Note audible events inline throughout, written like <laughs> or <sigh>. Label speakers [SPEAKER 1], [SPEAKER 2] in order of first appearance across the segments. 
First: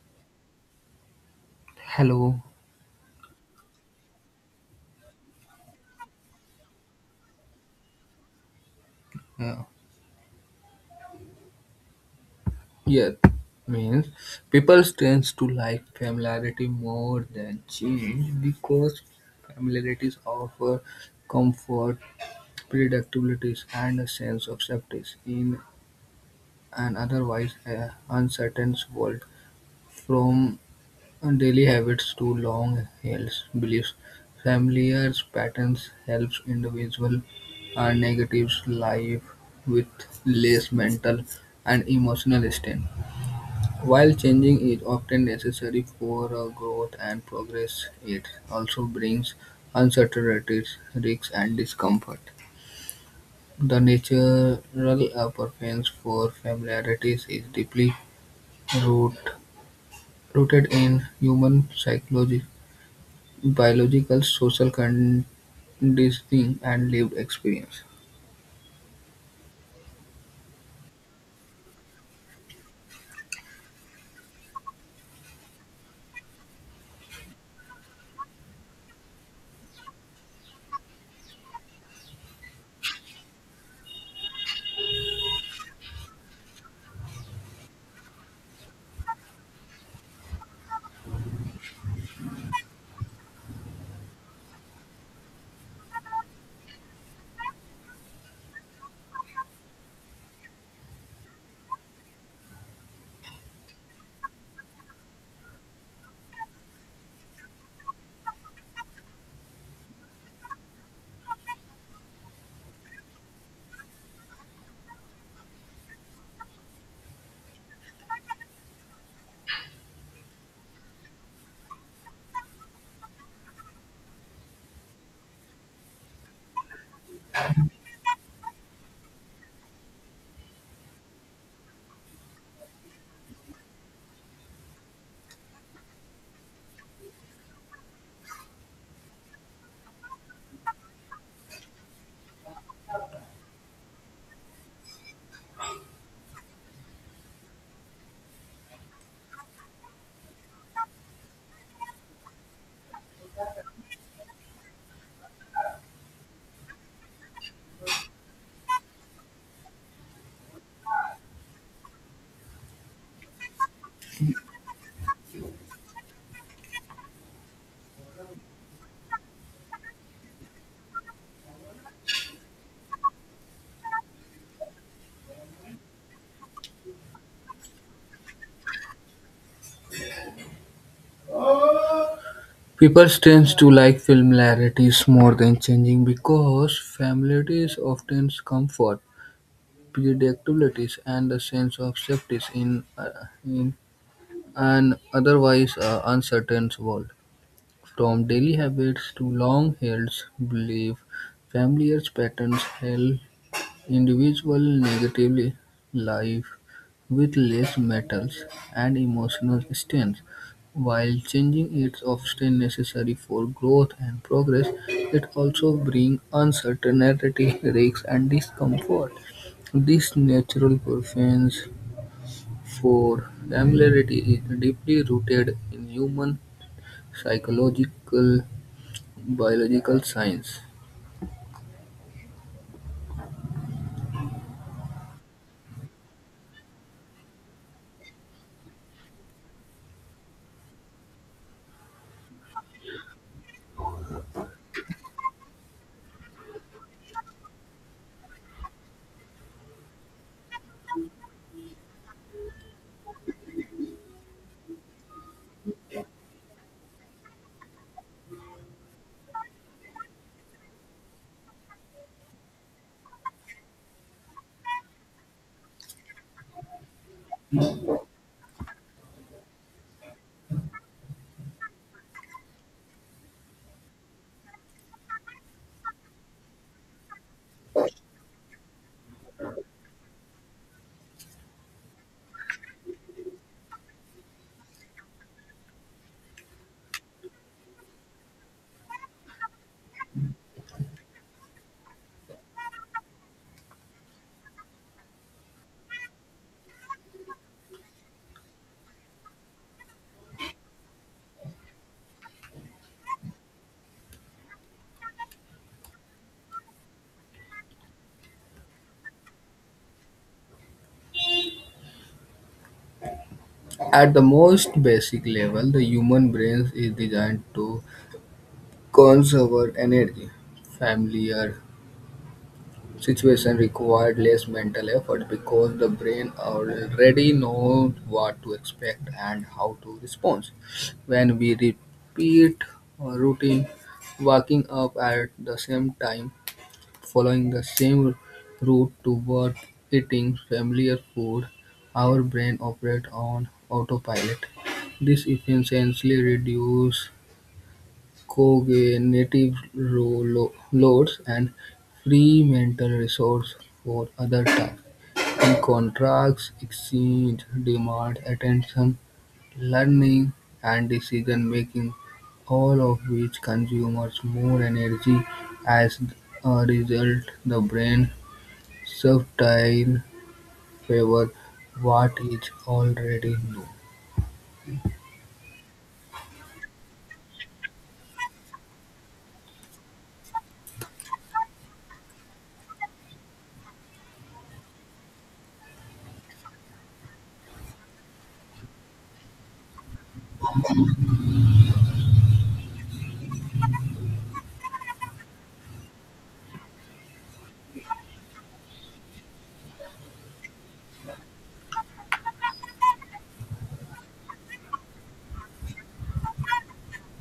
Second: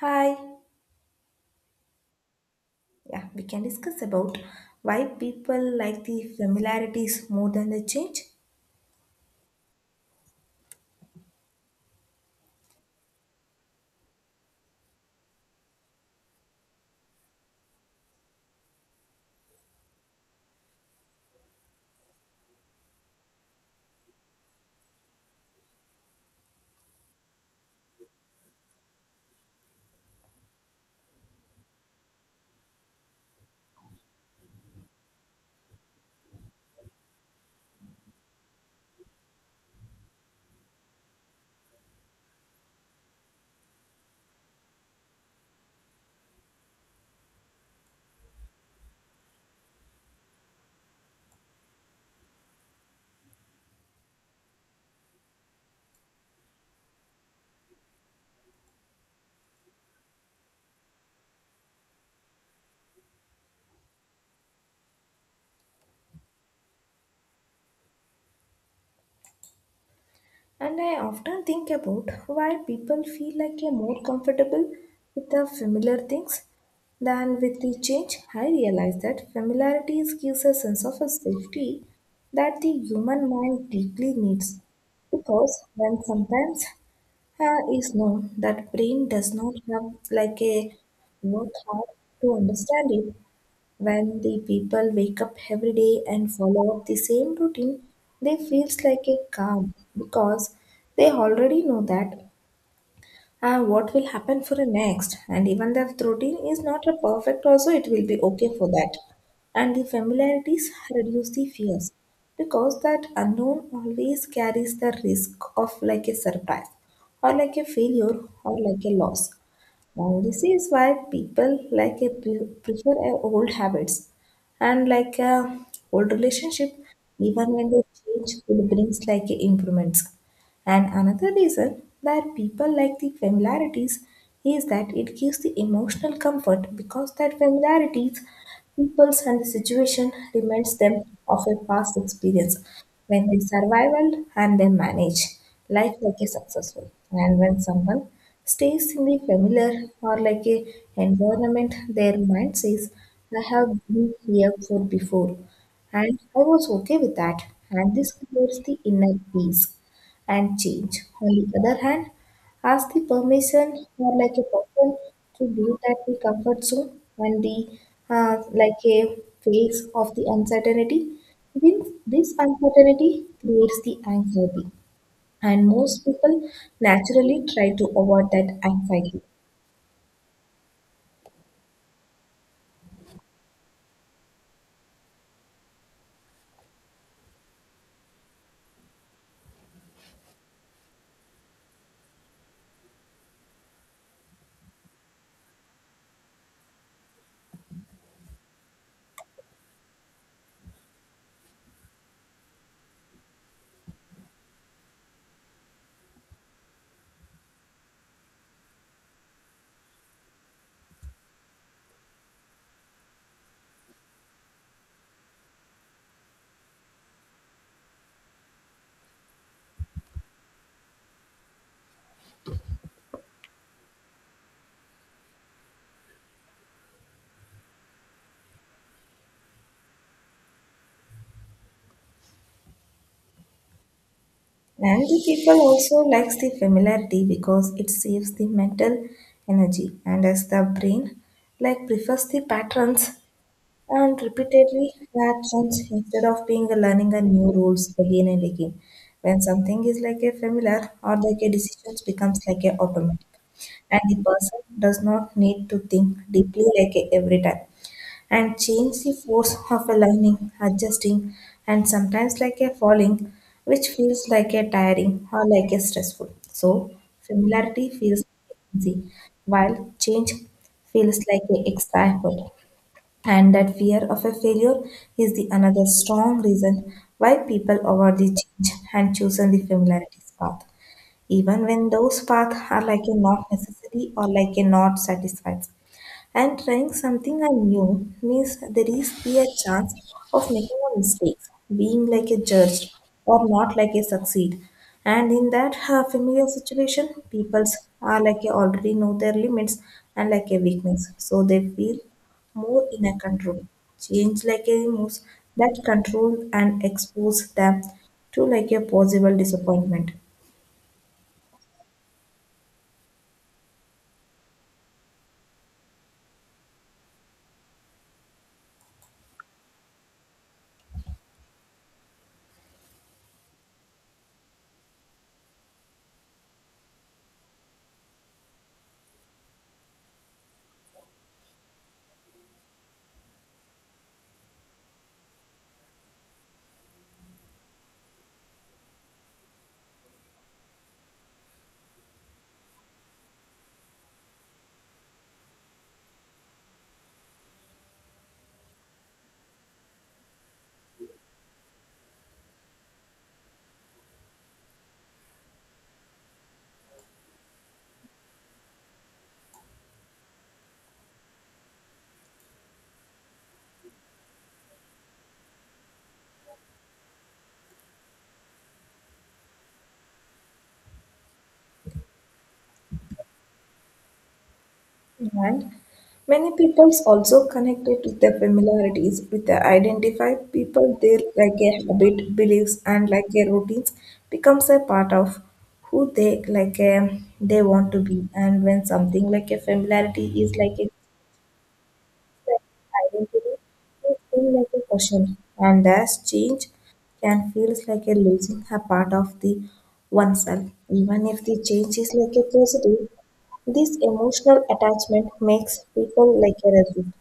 [SPEAKER 1] Hi.
[SPEAKER 2] Hello.
[SPEAKER 1] Yeah, we can discuss about why people like the familiarities more than the change.
[SPEAKER 2] Yeah. yeah. Means People tends to like familiarity more than change because familiarities offer comfort, predictability, and a sense of safety in an otherwise uncertain world. From daily habits to long-held beliefs, familiar patterns helps individual and negatives life with less mental and emotional strain. While changing is often necessary for growth and progress, it also brings uncertainties, risks, and discomfort. The natural preference for familiarity is deeply root, rooted in human psychology, biological, social conditioning, and lived experience.
[SPEAKER 1] And I often think about why people feel like they're more comfortable with the familiar things than with the change. I realize that familiarities gives a sense of a safety that the human mind deeply needs. Because when sometimes is known that brain does not have like a work hard to understand it. When the people wake up every day and follow up the same routine, they feels like a calm because they already know that what will happen for the next. And even if the routine is not a perfect, also it will be okay for that. And the familiarities reduce the fears because that unknown always carries the risk of like a surprise or like a failure or like a loss, and this is why people like a prefer a old habits and like a old relationship, even when they change, it brings like a improvements. And another reason that people like the familiarities is that it gives the emotional comfort because that familiarities, peoples and the situation reminds them of a past experience. When they survival and they manage life like a successful. And when someone stays in the familiar or like a environment, their mind says, I have been here for before and I was okay with that. And this creates the inner peace and change. On the other hand, ask the permission or like a person to leave that the comfort zone when the like a phase of the uncertainty. This, this uncertainty creates the anxiety, and most people naturally try to avoid that anxiety.
[SPEAKER 2] People tend to like familiarities more than changing because familiarities often comfort, predictabilities, and a sense of safety in an otherwise uncertain world. From daily habits to long-held beliefs, familiar patterns help individuals negatively live with less metals and emotional strength. While changing is often necessary for growth and progress, it also brings uncertainty, <laughs> risks, and discomfort. This natural preference for familiarity is deeply rooted in human psychological biological science.
[SPEAKER 1] And the people also likes the familiarity because it saves the mental energy, and as the brain like prefers the patterns and repeatedly reactions instead of being a learning a new rules again and again. When something is like a familiar or like a decisions becomes like a automatic, and the person does not need to think deeply like a every time, and change the force of a learning, adjusting, and sometimes like a falling, which feels like a tiring or like a stressful. So familiarity feels easy, while change feels like a extra effort. And that fear of a failure is the another strong reason why people avoid the change and choose the familiarities path, even when those paths are like a not necessary or like a not satisfied. And trying something new means there is be a chance of making a mistake, being like a judge or not like a succeed. And in that familiar situation, people are like a already know their limits and like a weakness, so they feel more in a control. Change like a moves that control and expose them to like a possible disappointment.
[SPEAKER 2] At the most basic level, the human brain is designed to conserve energy. Familiar situation required less mental effort because the brain already knows what to expect and how to respond. When we repeat a routine, waking up at the same time, following the same route to work, eating familiar food, our brain operates on autopilot. This essentially reduces cognitive loads and free mental resource for other tasks. In contrast, exchange demand attention, learning, and decision making, all of which consumes more energy. As a result, the brain subtile favor what is already known.
[SPEAKER 1] And many peoples also connected to their familiarities with their identify people there like a habit, beliefs, and like a routines becomes a part of who they like a, they want to be. And when something like a familiarity is like a identity is still like a question, and as change can feel like a losing a part of the oneself, even if the change is like a positive. This emotional attachment makes people like a resist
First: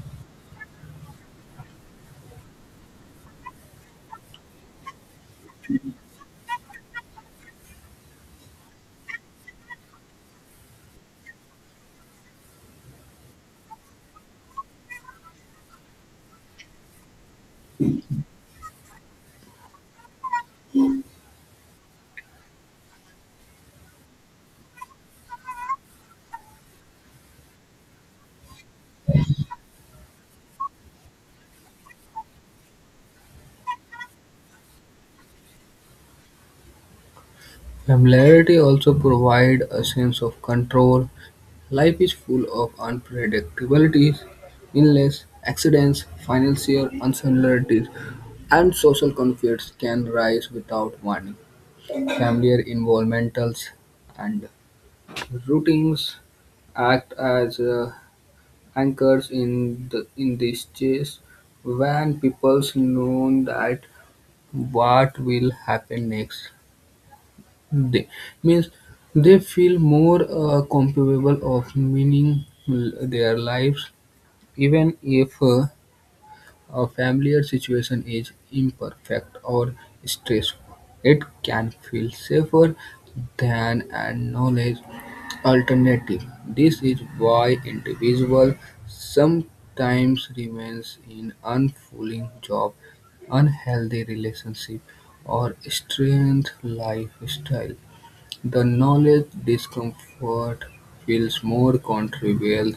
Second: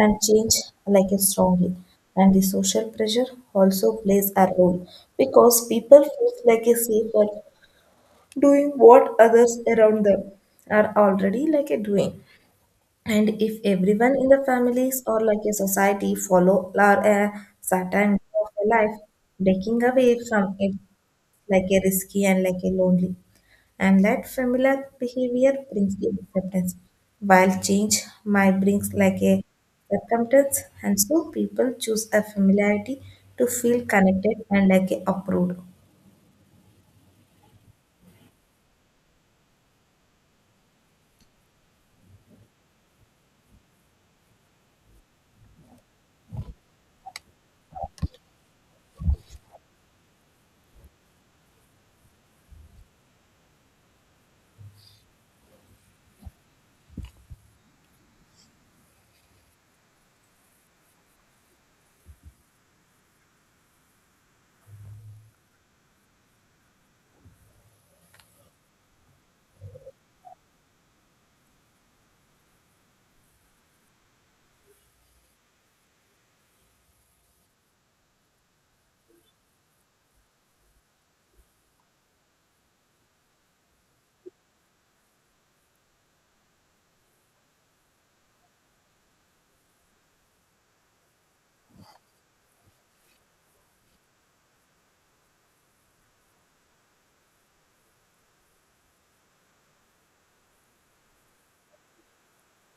[SPEAKER 1] and change like a strongly. And the social pressure also plays a role because people feel like a safer doing what others around them are already like a doing, and if everyone in the families or like a society follow or a certain way of a life, breaking away from it like a risky and like a lonely. And that familiar behavior brings the acceptance, while change might brings like a circumstance. And so people choose a familiarity to feel connected and like a approved.
[SPEAKER 2] Familiarity also provides a sense of control. Life is full of unpredictabilities, illness, accidents, financial uncertainties, and social conflicts can rise without warning. Familiar involvements and routines act as anchors in this chase. When people know that what will happen next they means they feel more capable of meaning their lives. Even if a familiar situation is imperfect or stressful, it can feel safer than a knowledge alternative. This is why individuals sometimes remains in unfulfilling job, unhealthy relationship, or strange lifestyle. The knowledge discomfort feels more contrivial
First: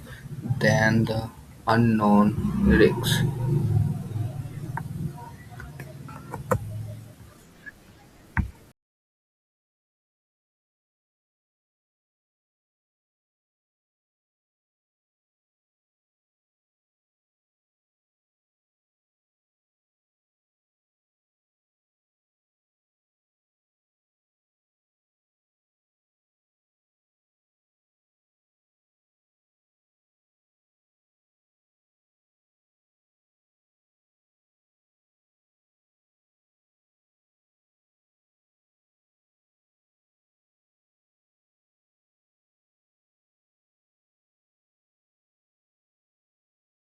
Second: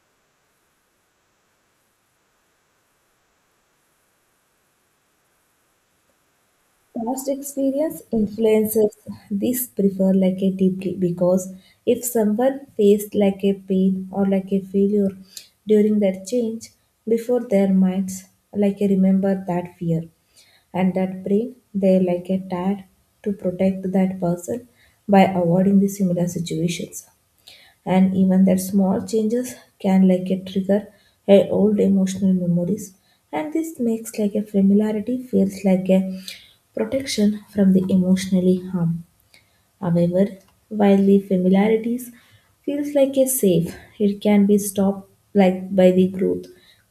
[SPEAKER 2] than the unknown risks.
[SPEAKER 1] Past experience influences this prefer like a deeply because if someone faced like a pain or like a failure during that change before their minds like a remember that fear and that brain they like a tad to protect that person by avoiding the similar situations, and even that small changes can like a trigger a old emotional memories, and this makes like a familiarity feels like a protection from the emotionally harm. However, while the familiarities feels like a safe, it can be stopped like by the growth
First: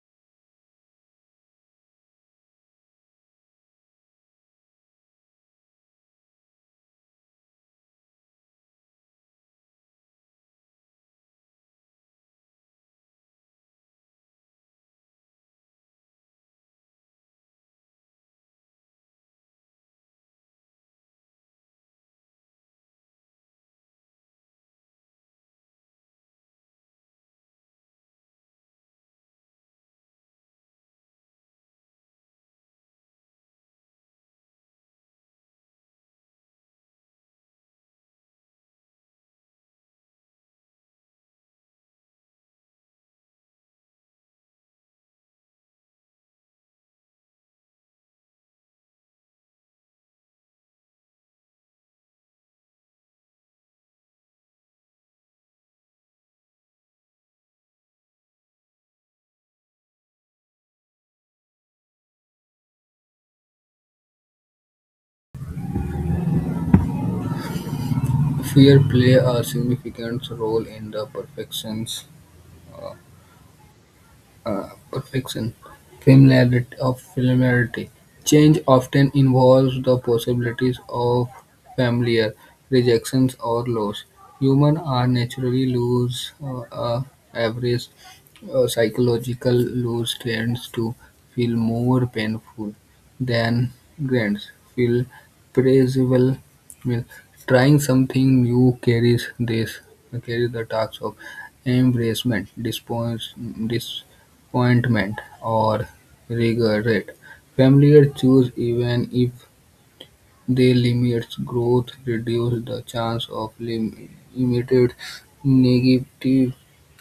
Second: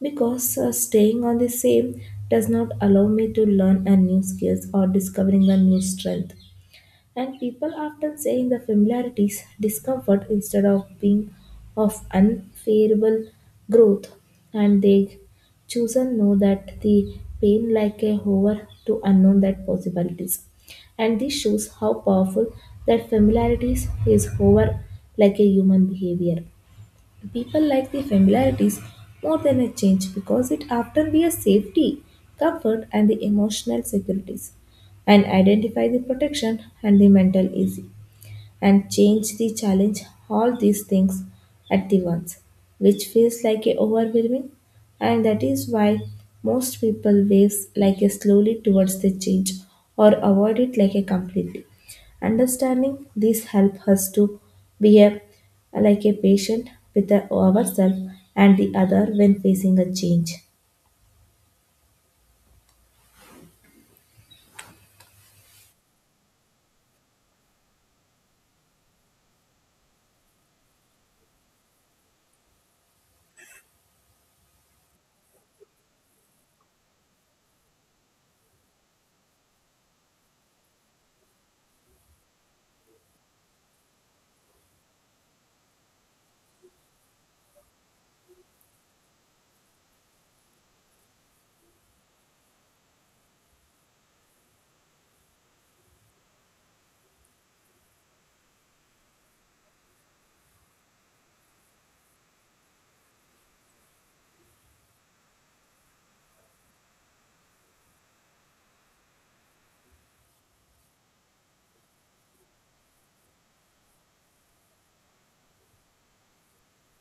[SPEAKER 1] because staying on the same does not allow me to learn a new skills or discovering a new strength, and people often say in the familiarities discomfort instead of being of unfavorable growth, and they chosen know that the pain like a hover to unknown that possibilities. And this shows how powerful that familiarities is hover like a human behavior. People like the familiarities more than a change because it often be a safety, comfort, and the emotional securities, and identify the protection and the mental easy and change the challenge all these things at the once, which feels like a overwhelming, and that is why most people waves like a slowly towards the change or avoid it like a completely. Understanding this help us to be a like a patient with ourselves and the other when facing a change.
[SPEAKER 2] Fear play a significant role in the uh, perfection of familiarity. Change often involves the possibilities of familiar rejections or loss. Humans are naturally lose average Psychological lose tends to feel more painful than grants feel pleasurable. Means trying something new carries the task of embracement, disappoint, dis ointment, or regret. Familiar choose even if they limit growth reduce the chance of limited negative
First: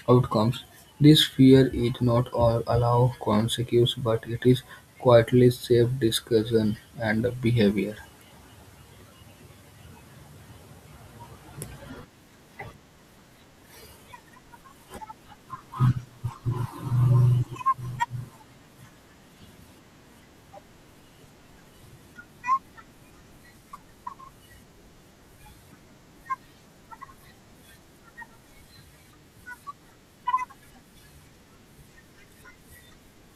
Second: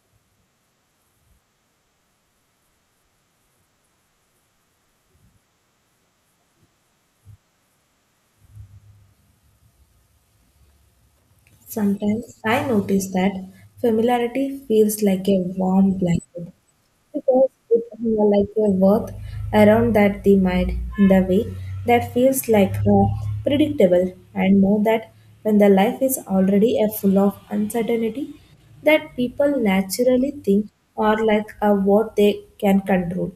[SPEAKER 2] outcomes. This fear is not all allow consequence, but it is quietly shape discussion and behavior.
[SPEAKER 1] Sometimes I notice that familiarity feels like a warm blanket, because put like your worth around that they might in the way that feels like predictable and know that when the life is already a full of uncertainty that people naturally think are like a what they can control,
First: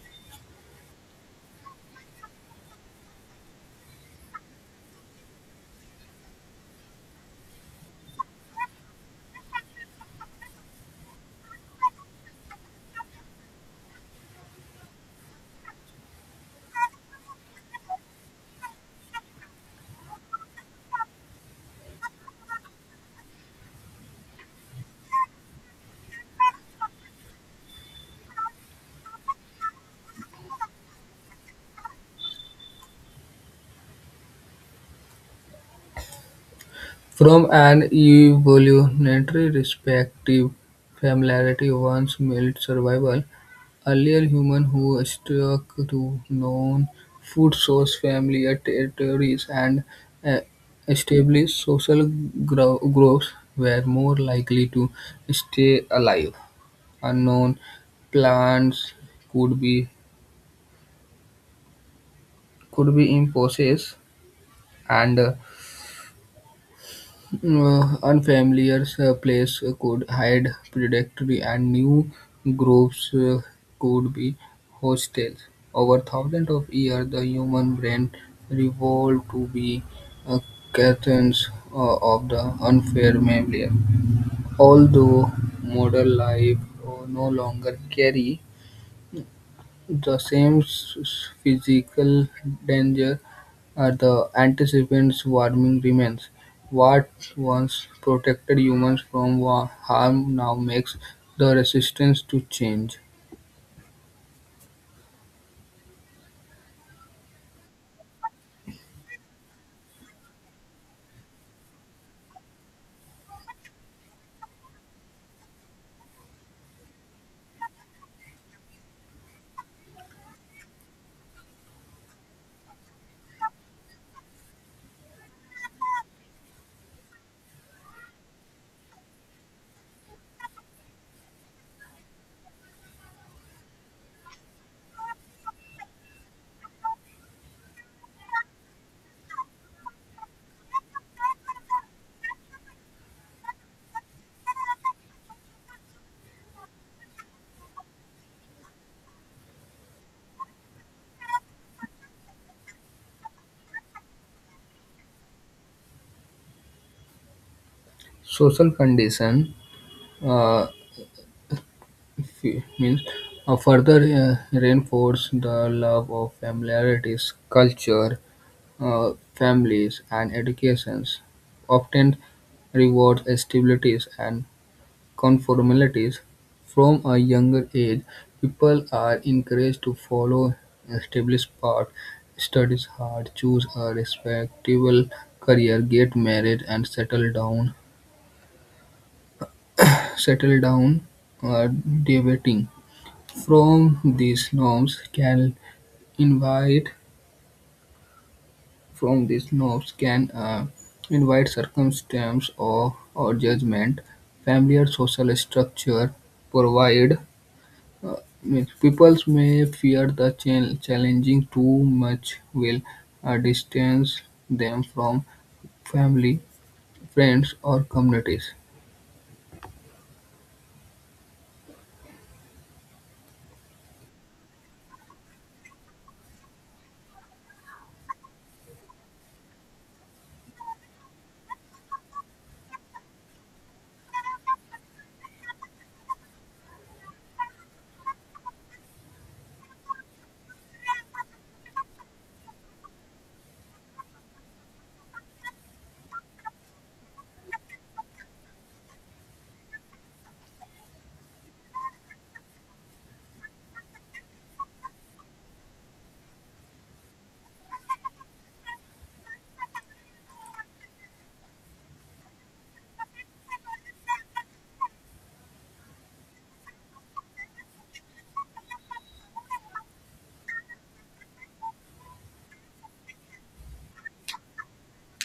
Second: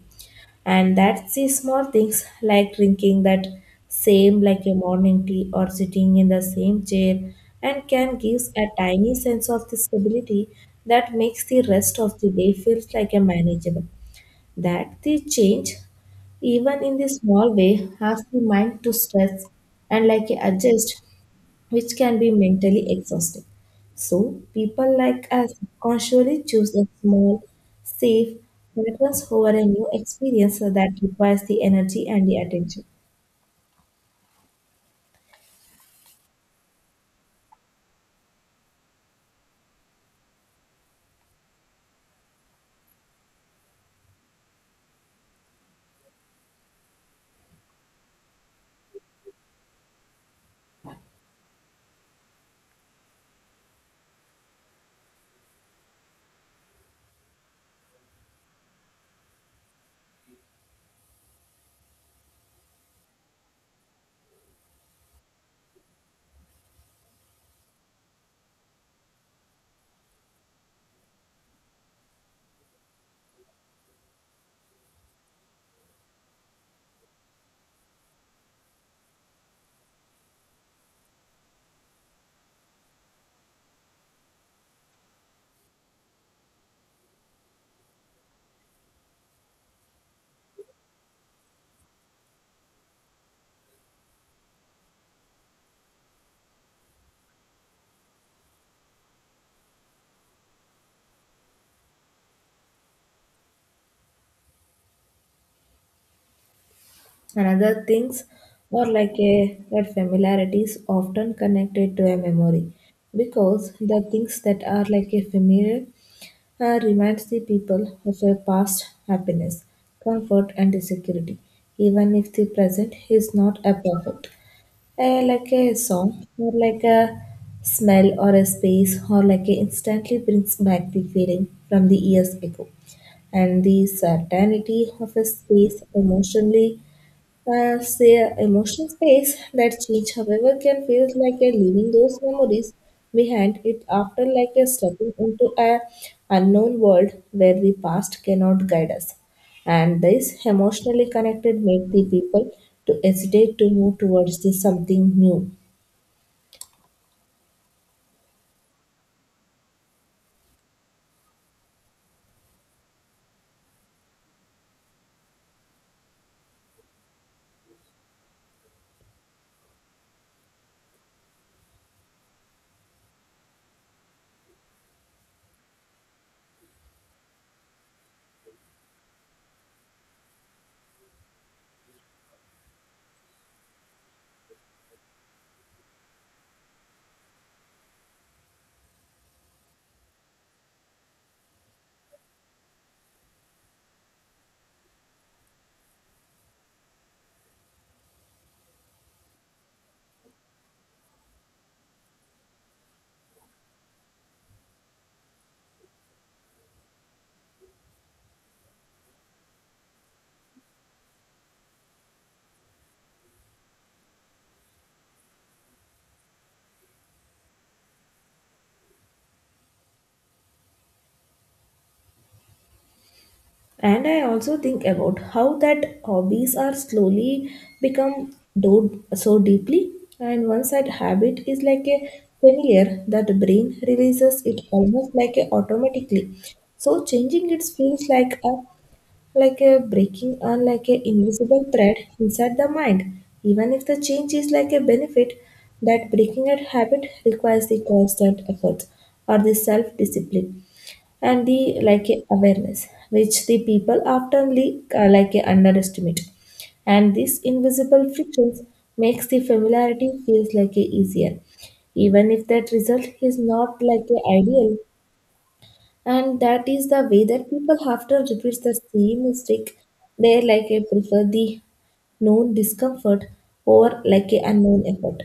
[SPEAKER 1] and that's the small things like drinking that same like a morning tea or sitting in the same chair and can give a tiny sense of the stability that makes the rest of the day feels like a manageable that the change, even in the small way, has the mind to stress and like adjust, which can be mentally exhausting. So people like us consciously choose a small, safe preference over a new experience that requires the energy and the attention.
[SPEAKER 2] From an evolutionary perspective, familiarity once meant survival. Earlier humans who stuck to known food source, familiar territories, and uh, established social groups were more likely to stay alive. Unknown plants could be could be imposed, and unfamiliar place could hide predatory and new groups could be hostile. Over thousands of years, the human brain evolved to be uh, curtains of the unfair familiar. Although modern life no longer carry the same physical danger, as the antecedent warming remains. What once protected humans from harm now makes the resistance to change.
[SPEAKER 1] Another things or like a that familiarity is often connected to a memory because the things that are like a familiar reminds the people of their past happiness, comfort, and security, even if the present is not a perfect. Like a song, or like a smell, or a space, or like a instantly brings back the feeling from the years ago, and the certainty of a space emotionally emotional space that change, however, can feel like a leaving those memories behind it after like a stepping into a unknown world where the past cannot guide us. And this emotionally connected make the people to hesitate to move towards the something new.
[SPEAKER 2] Social condition uh, f- means further reinforce the love of familiarities, culture, uh, families, and educations. Often rewards stabilities and conformities. From a younger age, people are encouraged to follow established paths, study hard, choose a respectable career, get married, and settle down. Settle down uh, debating. From these norms can invite from these norms can invite circumstance or judgment. Familiar social structure provide. Uh, means people may fear that challenging too much will distance them from family, friends, or communities.
[SPEAKER 1] And I also think about how that hobbies are slowly so deeply. And once that habit is like a familiar, that the brain releases it almost like a automatically. So changing it feels like a breaking or like a invisible thread inside the mind. Even if the change is like a benefit, that breaking a habit requires the constant effort or the self discipline and the like a awareness which the people often like a underestimate, and this invisible frictions makes the familiarity feels like a easier even if that result is not like a ideal, and that is the way that people often repeat the same mistake. They like a prefer the known discomfort over like a unknown effort.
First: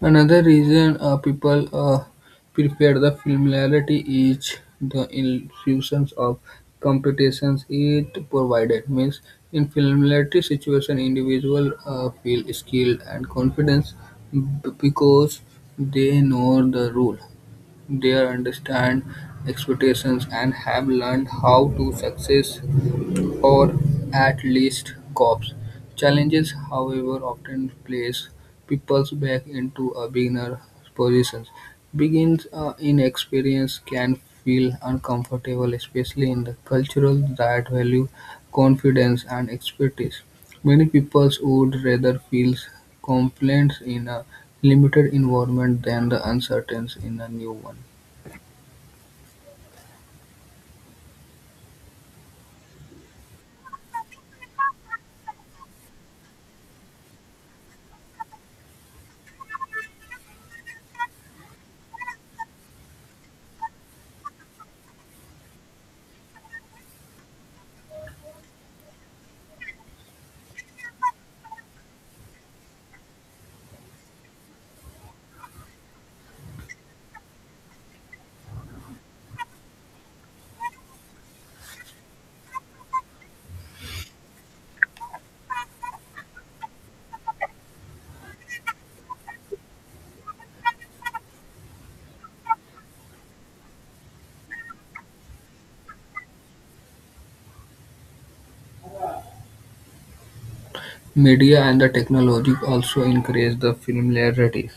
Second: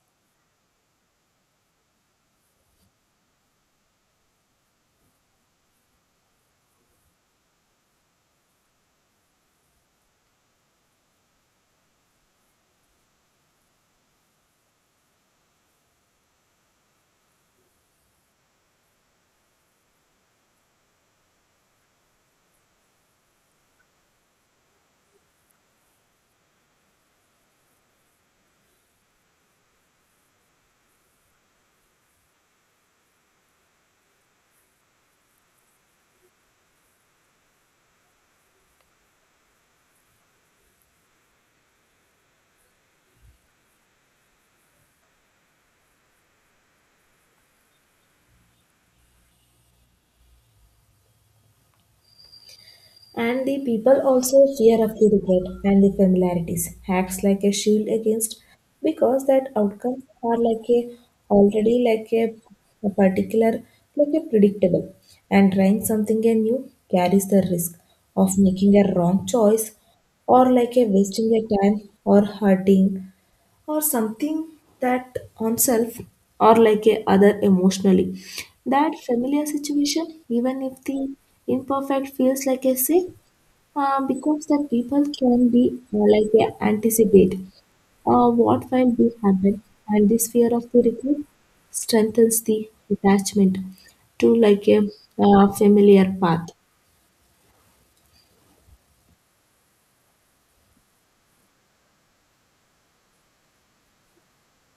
[SPEAKER 2] Another reason people prefer the familiarity is the infusion of competitions it provided. Means in familiarity situation, individual feel skilled and confidence b- because they know the rule. They understand expectations and have learned how to success, or at least cope. Challenges, however, often place people back into a beginner position. Begins Inexperience can feel uncomfortable, especially in the cultural that value confidence and expertise. Many people would rather feel complaints in a limited environment than the uncertainties in a new one.
[SPEAKER 1] And the people also fear of the regret and the familiarities acts like a shield against because that outcomes are like a already a particular like a predictable, and trying something new carries the risk of making a wrong choice or like a wasting your time or hurting or something that on self or like a other emotionally that familiar situation even if the imperfect feels like a safe because the people can be like they anticipate what will be happen, and this fear of the regret strengthens the attachment to like a familiar path.
[SPEAKER 2] Media and the technology also increase the familiarity.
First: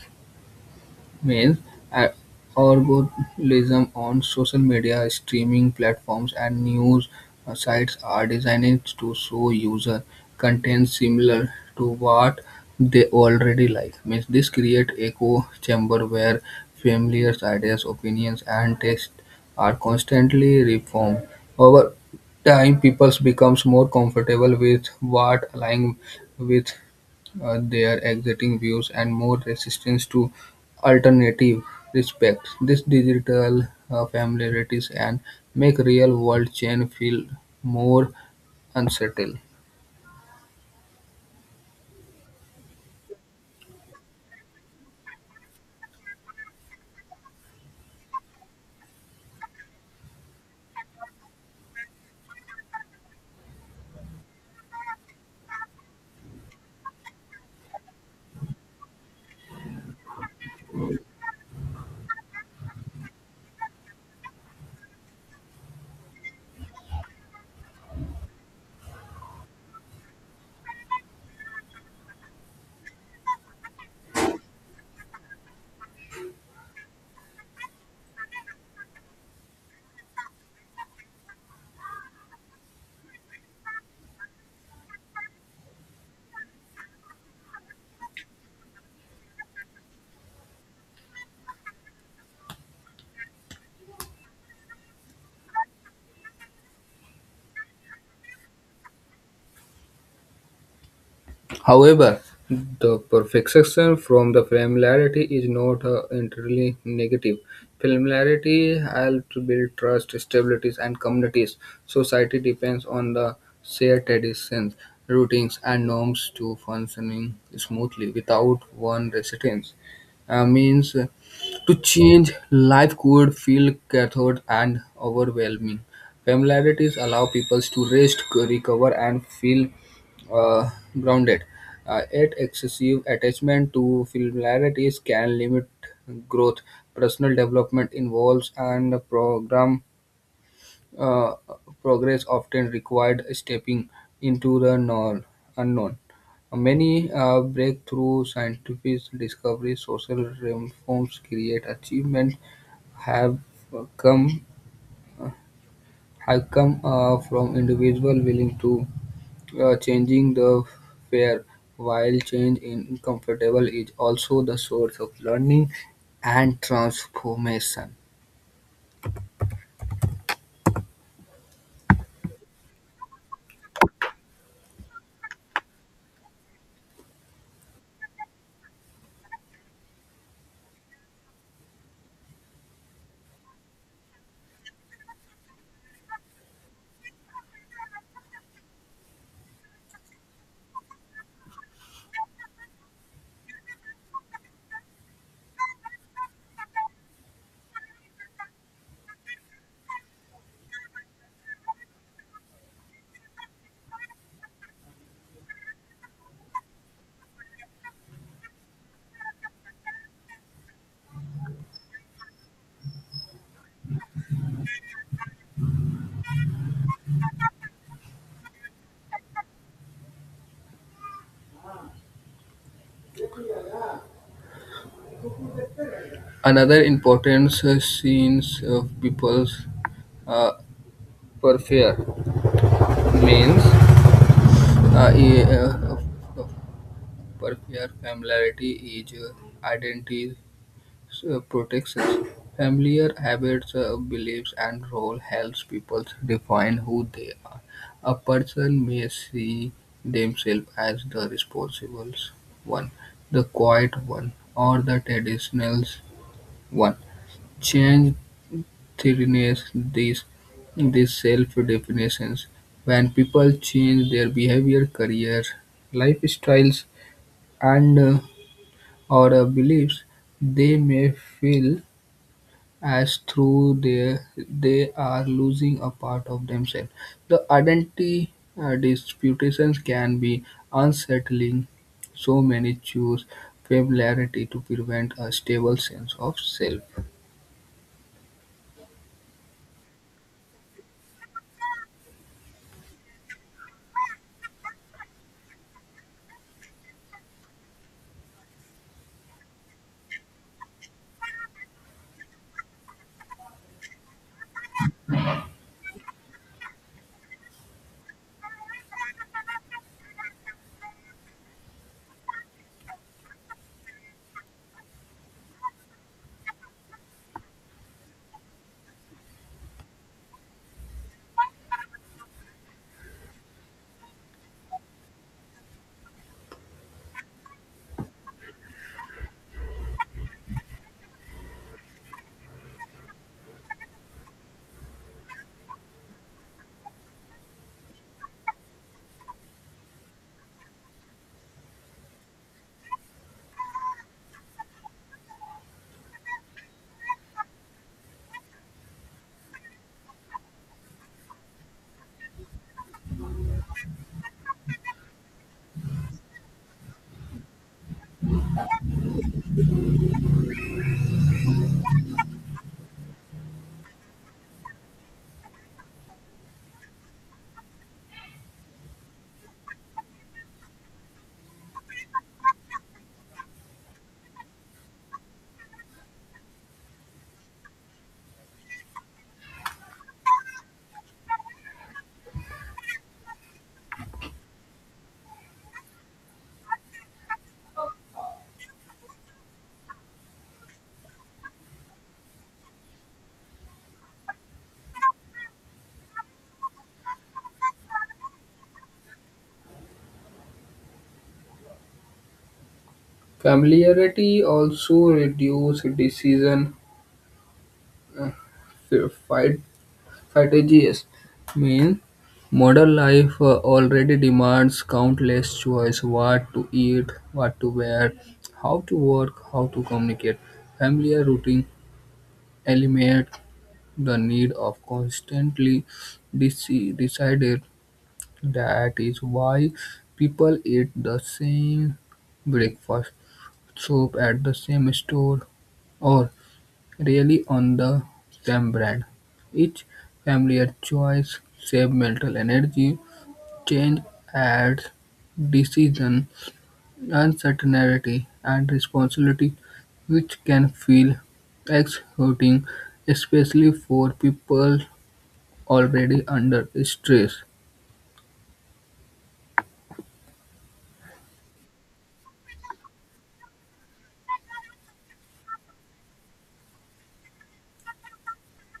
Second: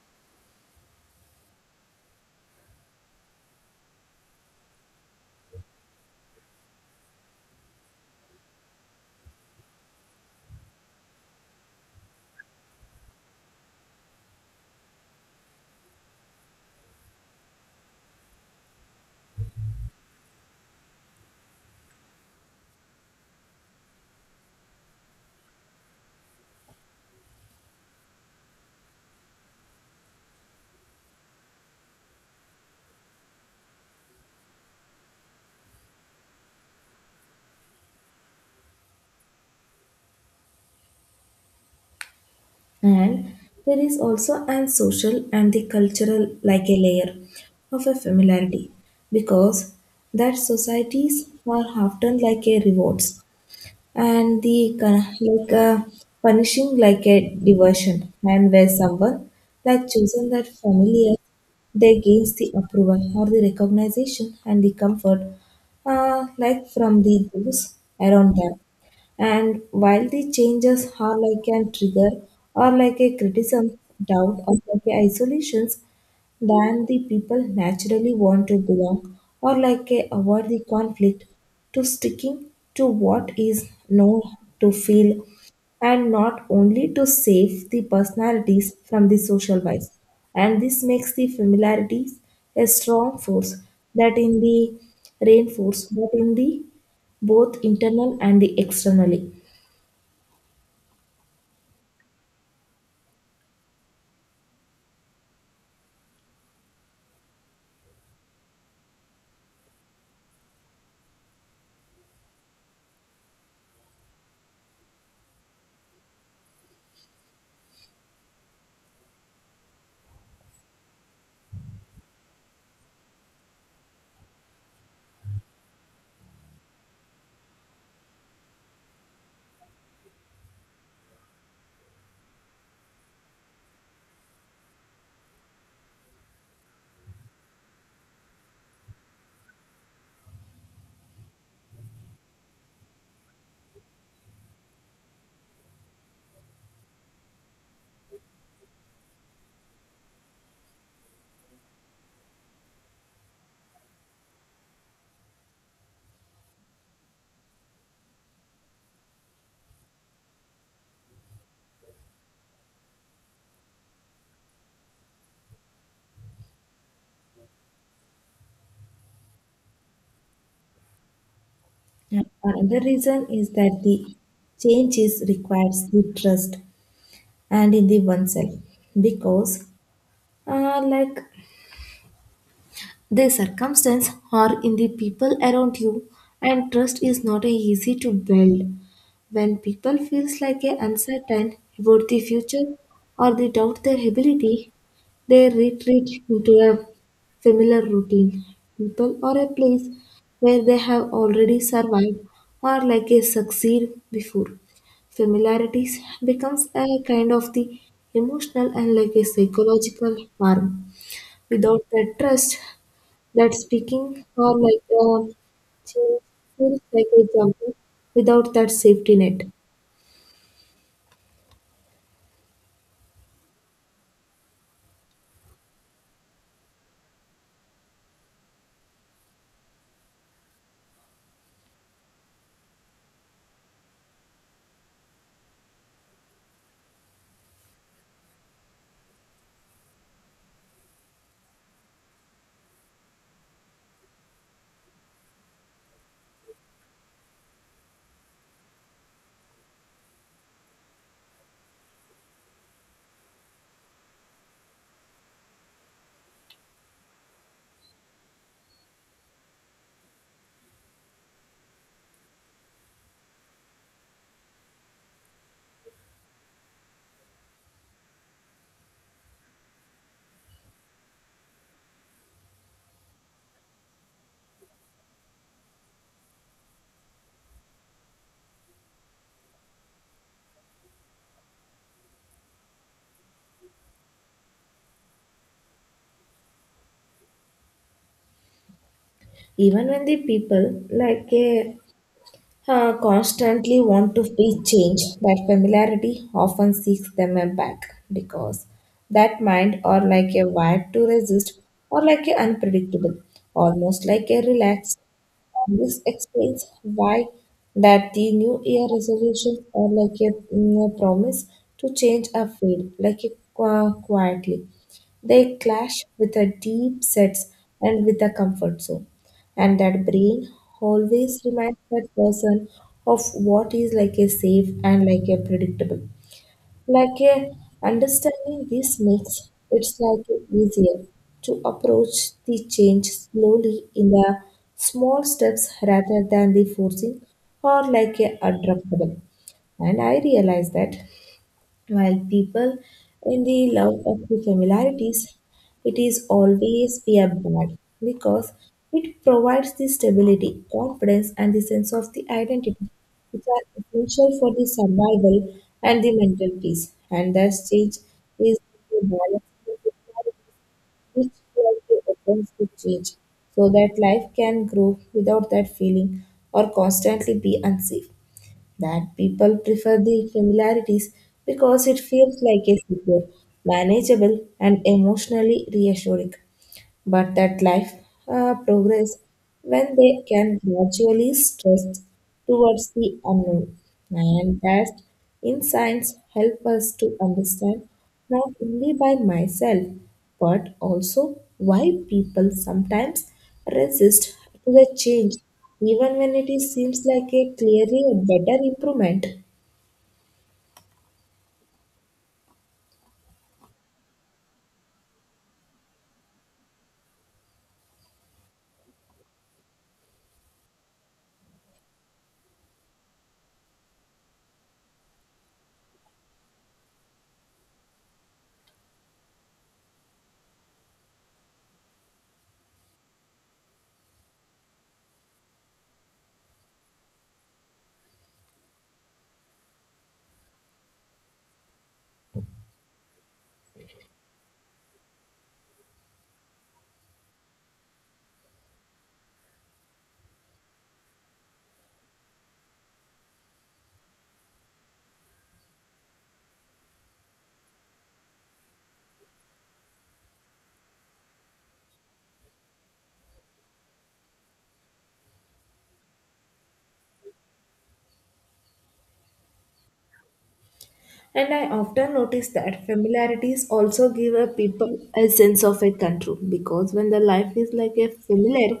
[SPEAKER 2] Male algorithms on social media, streaming platforms, and news sites are designed to show user content similar to what they already like. Means this creates echo chamber where familiar ideas, opinions, and tastes are constantly reformed. Over time, people becomes more comfortable with what align with their existing views and more resistance to alternative respects. This digital familiarities and make real world change feel more unsettled.
[SPEAKER 1] And there is also an social and the cultural like a layer of a familiarity because that societies are often like a rewards and the punishing like a diversion and where someone like chosen that familiar they gains the approval or the recognition and the comfort like from the those around them, and while the changes are like a trigger or like a criticism doubt or like a isolations than the people naturally want to belong or like a avoid the conflict to sticking to what is known to feel and not only to save the personalities from the social vice, and this makes the familiarities a strong force that in the reinforce but in the both internal and the externally.
[SPEAKER 2] However, the perfection from the familiarity is not entirely negative. Familiarity helps build trust, stabilities, and communities. Society depends on the shared traditions, routines, and norms to functioning smoothly without one resistance. Means to change life could feel cathode and overwhelming. Familiarities allow people to rest, recover, and feel uh, grounded. Yet excessive attachment to familiarities can limit growth. Personal development involves and program uh, progress often required stepping into the unknown. Many breakthrough scientific discoveries, social reforms, create achievements have come have come from individual willing to changing the fare, while change in comfortable is also the source of learning and transformation.
[SPEAKER 1] Another reason is that the changes requires the trust and in the oneself because like the circumstance or in the people around you, and trust is not a easy to build. When people feels like a uncertain about the future or they doubt their ability, they retreat into a familiar routine. People or a place where they have already survived or like a succeed before. Familiarities becomes a kind of the emotional and like a psychological harm. Without that trust, that speaking or like change feels like a jumping without that safety net.
[SPEAKER 2] Another important scenes of people's uh, peripheral means uh, e- uh, peripheral familiarity is identity protections. Familiar habits, beliefs, and role helps people define who they are. A person may see themselves as the responsible one, the quiet one, or the traditional one. Change threatens these these self definitions. When people change their behavior, career, lifestyles, and or beliefs, they may feel as through there they are losing a part of themselves. The identity disputations can be unsettling. So many choose familiarity to prevent a stable sense of self.
[SPEAKER 1] Even when the people like a constantly want to be changed, that familiarity often seeks them a back because that mind or like a wired to resist or like a unpredictable, almost like a relaxed. This explains why that the new year resolution or like a a promise to change a field like a, quietly. They clash with a deep sets and with a comfort zone, and that brain always reminds that person of what is like a safe and like a predictable like a understanding. This makes it's like easier to approach the change slowly in the small steps rather than the forcing or like a adaptable. And I realized that while people in the love of the familiarities, it is always be a bad because it provides the stability, confidence, and the sense of the identity, which are essential for the survival and the mental peace. And that stage is the balance between which really opens to change so that life can grow without that feeling or constantly be unsafe, that people prefer the familiarities because it feels like a secure, manageable, and emotionally reassuring, but that life progress when they can gradually stress towards the unknown. And that insights help us to understand not only by myself but also why people sometimes resist to the change even when it is, seems like a clearly a better improvement.
[SPEAKER 2] Familiarity also reduces decision fi- fatigues. Mean modern life already demands countless choice: what to eat, what to wear, how to work, how to communicate. Familiar routine eliminate the need of constantly decided. That is why people eat the same breakfast, soup at the same store, or really on the same brand. Each familiar choice saves mental energy, change adds decision, uncertainty and responsibility which can feel exhausting especially for people already under stress.
[SPEAKER 1] And I often notice that familiarities also give a people a sense of a control because when the life is like a familiar,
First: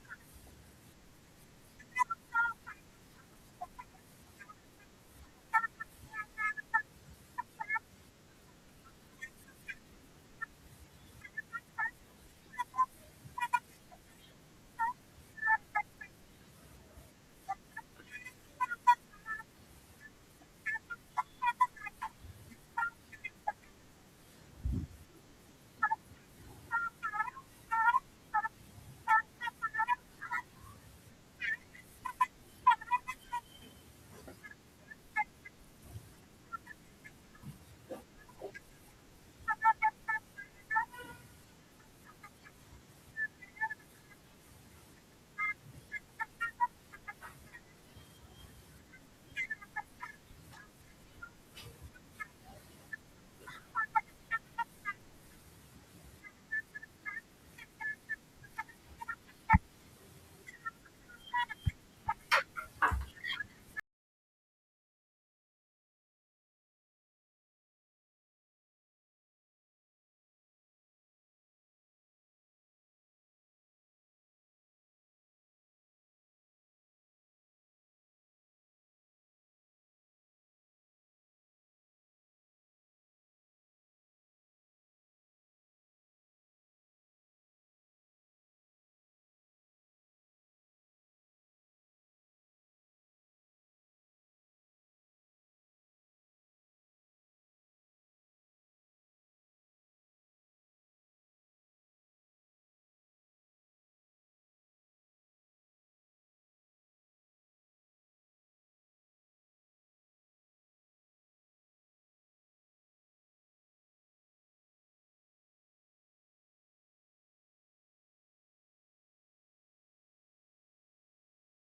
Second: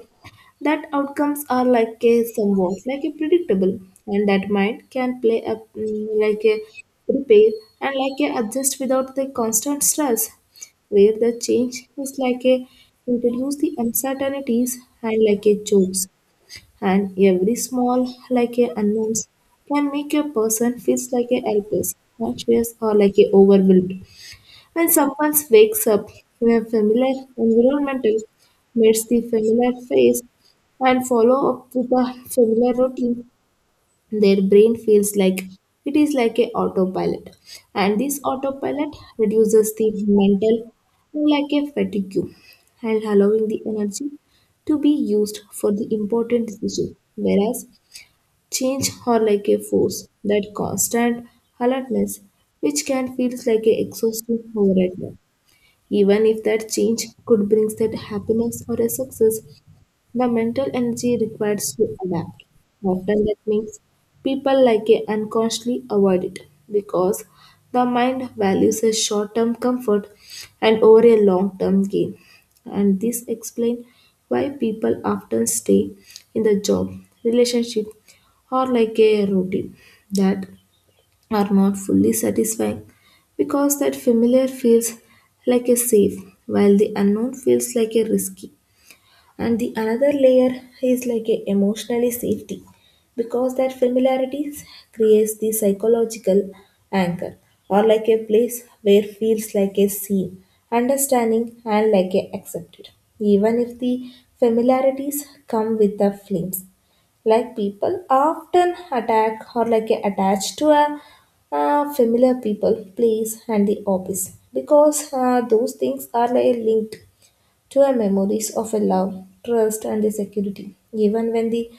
[SPEAKER 1] that outcomes are like a somewhat like a predictable, and that mind can play a like a repair and like a adjust without the constant stress, where the change is like a introduce the uncertainties and like a jokes, and every small like a unknowns can make a person feels like a helpless, anxious, or like a overwhelmed. When someone wakes up in a familiar environmental, meets the familiar face, and follow up with a familiar routine, their brain feels like it is like a autopilot, and this autopilot reduces the mental like a fatigue and allowing the energy to be used for the important decision, whereas change or like a force that constant alertness which can feel like a exhausting over at night. Even if that change could bring that happiness or a success, the mental energy required to adapt. Often that means people like it unconsciously avoid it because the mind values a short-term comfort and over a long-term gain. And this explains why people often stay in the job, relationship, or like a routine that are not fully satisfying because that familiar feels like a safe while the unknown feels like a risky, and the another layer is like a emotionally safety because that familiarity creates the psychological anchor or like a place where feels like a seen understanding and like a accepted. Even if the familiarities come with the flames, like people often attack or like a attached to a familiar people place and the office because those things are like linked True memories of a love, trust, and the security. Even when the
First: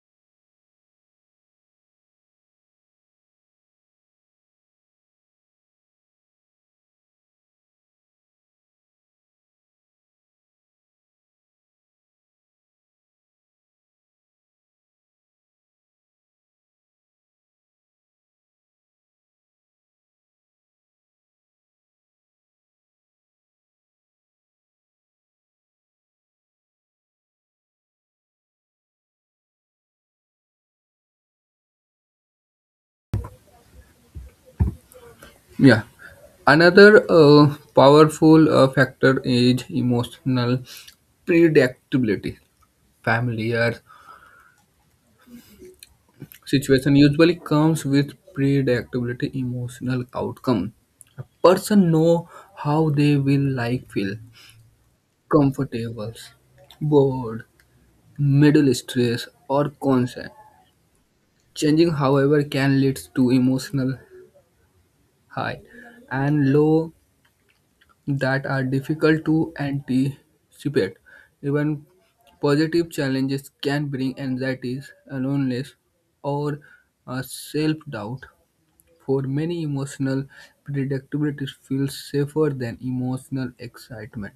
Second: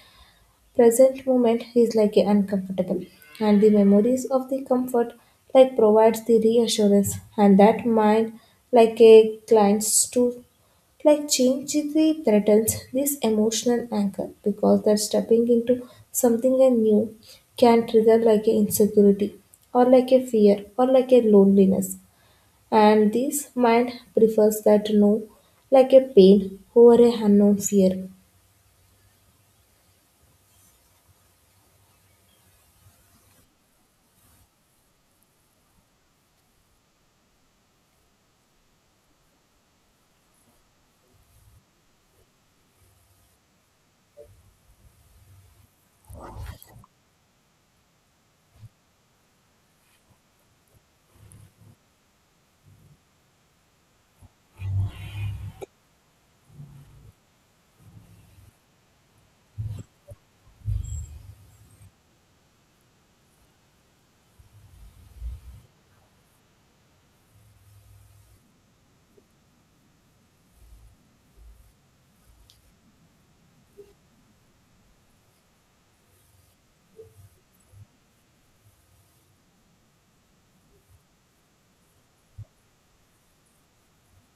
[SPEAKER 1] present moment is like a uncomfortable, and the memories of the comfort like provides the reassurance, and that mind like a clients to like change the threatens this emotional anchor because that stepping into something new can trigger like a insecurity or like a fear or like a loneliness, and this mind prefers that no like a pain over a unknown fear.
[SPEAKER 2] Yeah. Another powerful factor is emotional predictability. Familiar situation usually comes with predictability emotional outcome. A person know how they will like feel comfortable, bored, middle stress or concerned. Changing however can lead to emotional high and low that are difficult to anticipate. Even positive challenges can bring anxieties, loneliness or self doubt. For many, emotional predictability feels safer than emotional excitement.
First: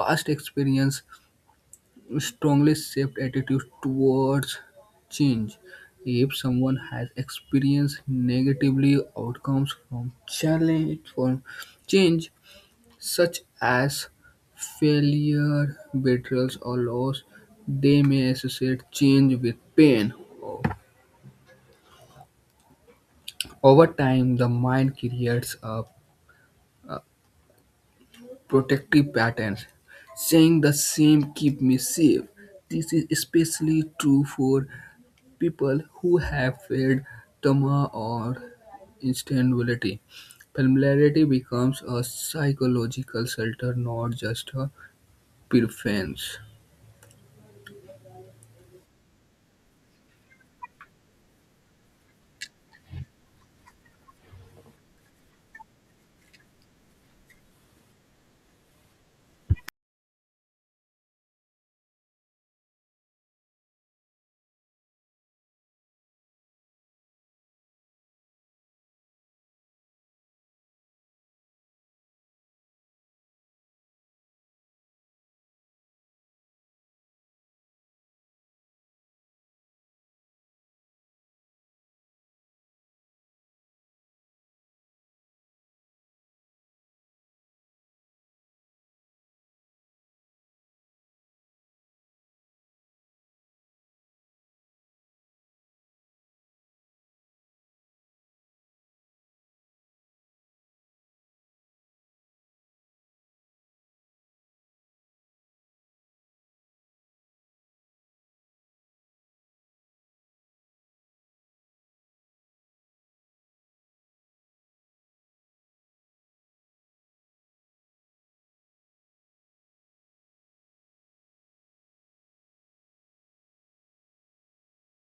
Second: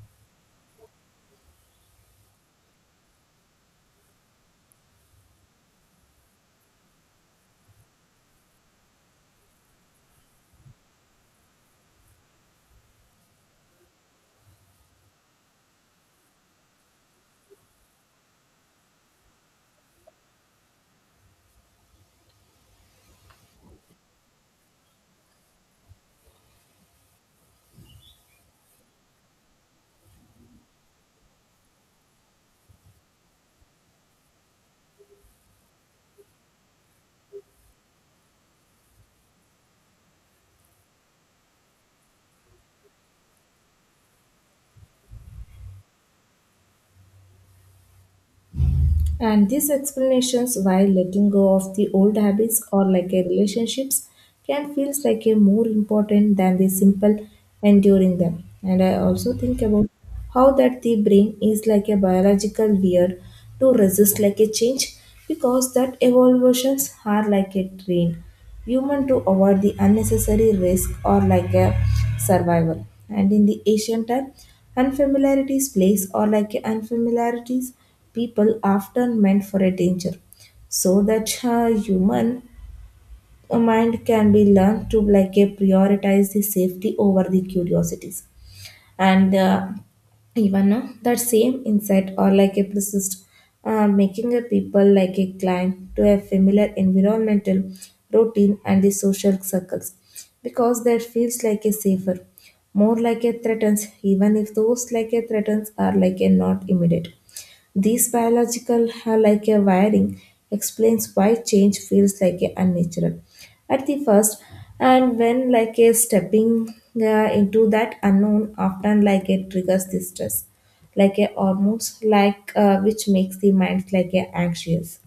[SPEAKER 2] Past experience strongly shaped attitudes towards change. If someone has experienced negatively outcomes from challenge from change, such as failure, betrayals, or loss, they may associate change with pain. Over time, the mind creates a protective patterns, saying the same keep me safe. This is especially true for people who have faced trauma or instability. Familiarity becomes a psychological shelter, not just a preference.
[SPEAKER 1] And these explanations why letting go of the old habits or like a relationships can feels like a more important than the simple enduring them. And I also think about how that the brain is like a biological weird to resist like a change because that evolutions are like a train Human to avoid the unnecessary risk or like a survival. And in the ancient time, unfamiliarities place or like a unfamiliarities people often meant for a danger. So that human mind can be learned to like a prioritize the safety over the curiosities, and even that same insight or like a persist, making a people like a climb to a familiar environmental routine and the social circles because that feels like a safer, more like a threatens even if those like a threatens are like a not immediate. This biological like a wiring explains why change feels like a unnatural at the first, and when like a stepping into that unknown often like it triggers the stress like a hormones like which makes the mind like a anxious.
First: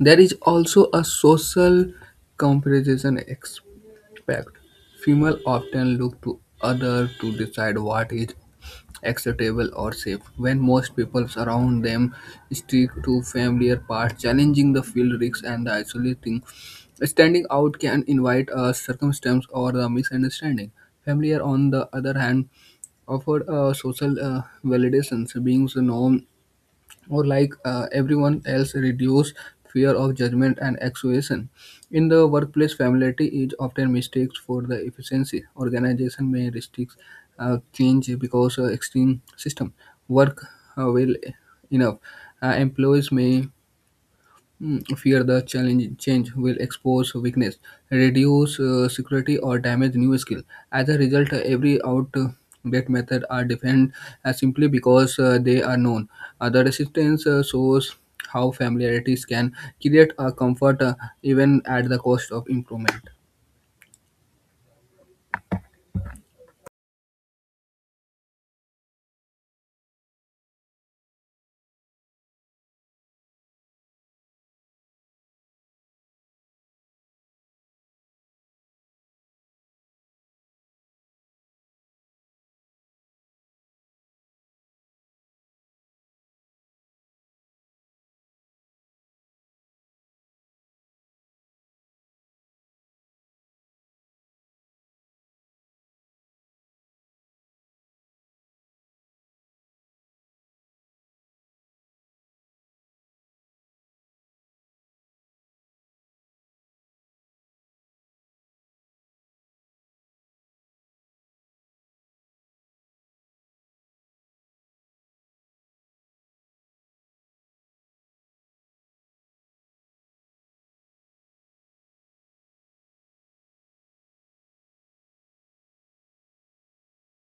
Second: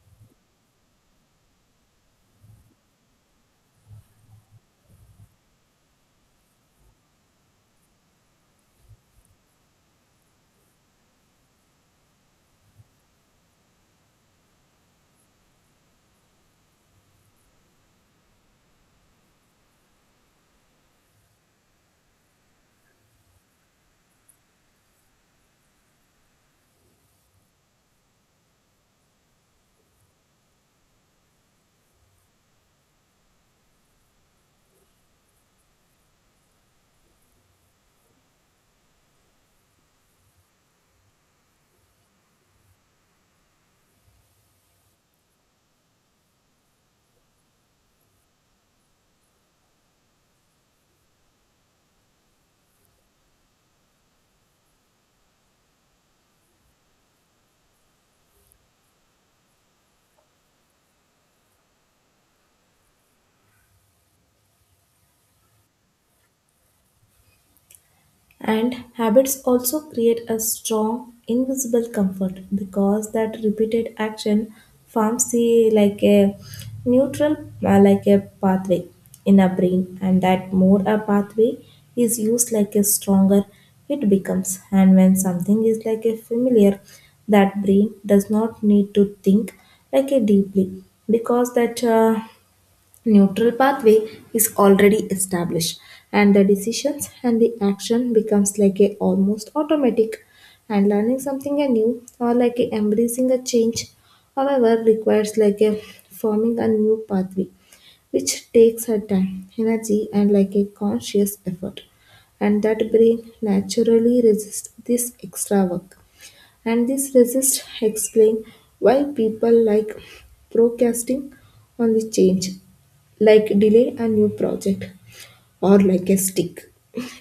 [SPEAKER 2] There is also a social comparison aspect. Female often look to other to decide what is acceptable or safe. When most people around them stick to familiar paths, challenging the field risks and the isolating standing out can invite a circumstance or a misunderstanding. Familiar on the other hand offered a social validation. Being known or like everyone else reduce fear of judgment and accusation. In the workplace, familiarity is often mistakes for the efficiency. Organization may restrict change because extreme system work well enough. Employees may fear the challenge change will expose weakness, reduce security, or damage new skill. As a result, every outdated method are defined simply because they are known. The resistance shows how familiarities can create a comfort even at the cost of improvement.
[SPEAKER 1] And habits also create a strong invisible comfort because that repeated action forms the like a neutral like a pathway in our brain, and that more a pathway is used like a stronger it becomes. And when something is like a familiar, that brain does not need to think like a deeply because that neutral pathway is already established, and the decisions and the action becomes like a almost automatic. And learning something new or like a embracing a change, however, requires like a forming a new pathway which takes a time energy and like a conscious effort, and that brain naturally resists this extra work. And this resist explain why people like procrastinating on the change, like delay a new project or like a stick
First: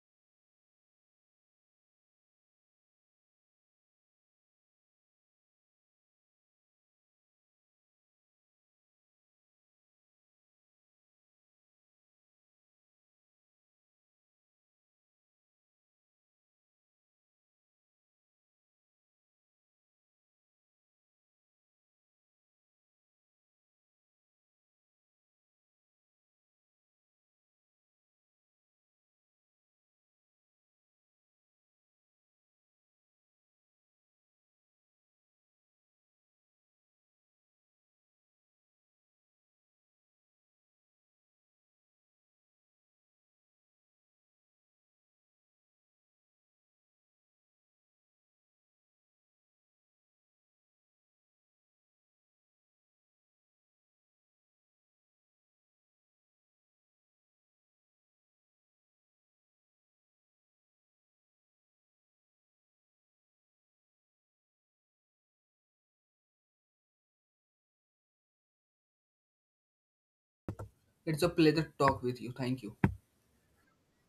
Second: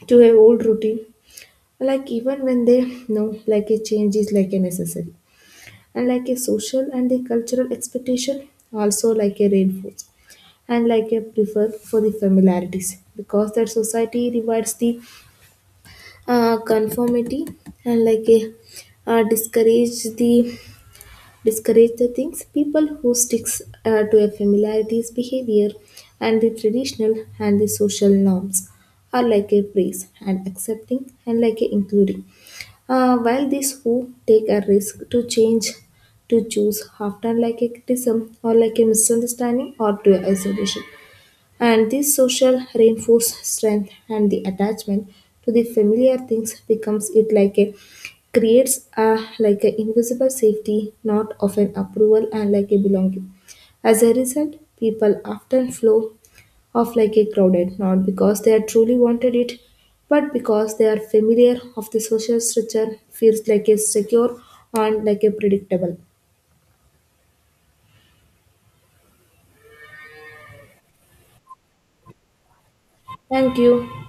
[SPEAKER 1] to a old routine, like even when they know like a change is like a necessary. And like a social and a cultural expectation also like a reinforce and like a prefer for the familiarities because that society rewards the conformity and like a uh, discourage the discourage the things people who sticks to a familiarity's behavior, and the traditional and the social norms are like a praise and accepting and like a including. While these who take a risk to change to choose often like a criticism or like a misunderstanding or to isolation, and this social reinforce strength and the attachment to the familiar things becomes it like a creates a like a invisible safety, not of an approval and like a belonging. As a result, people often flow off like a crowded, not because they are truly wanted it, but because they are familiar of the social structure, feels like a secure and like a predictable.
[SPEAKER 2] It's a pleasure to talk with you. Thank you.
[SPEAKER 1] Thank you.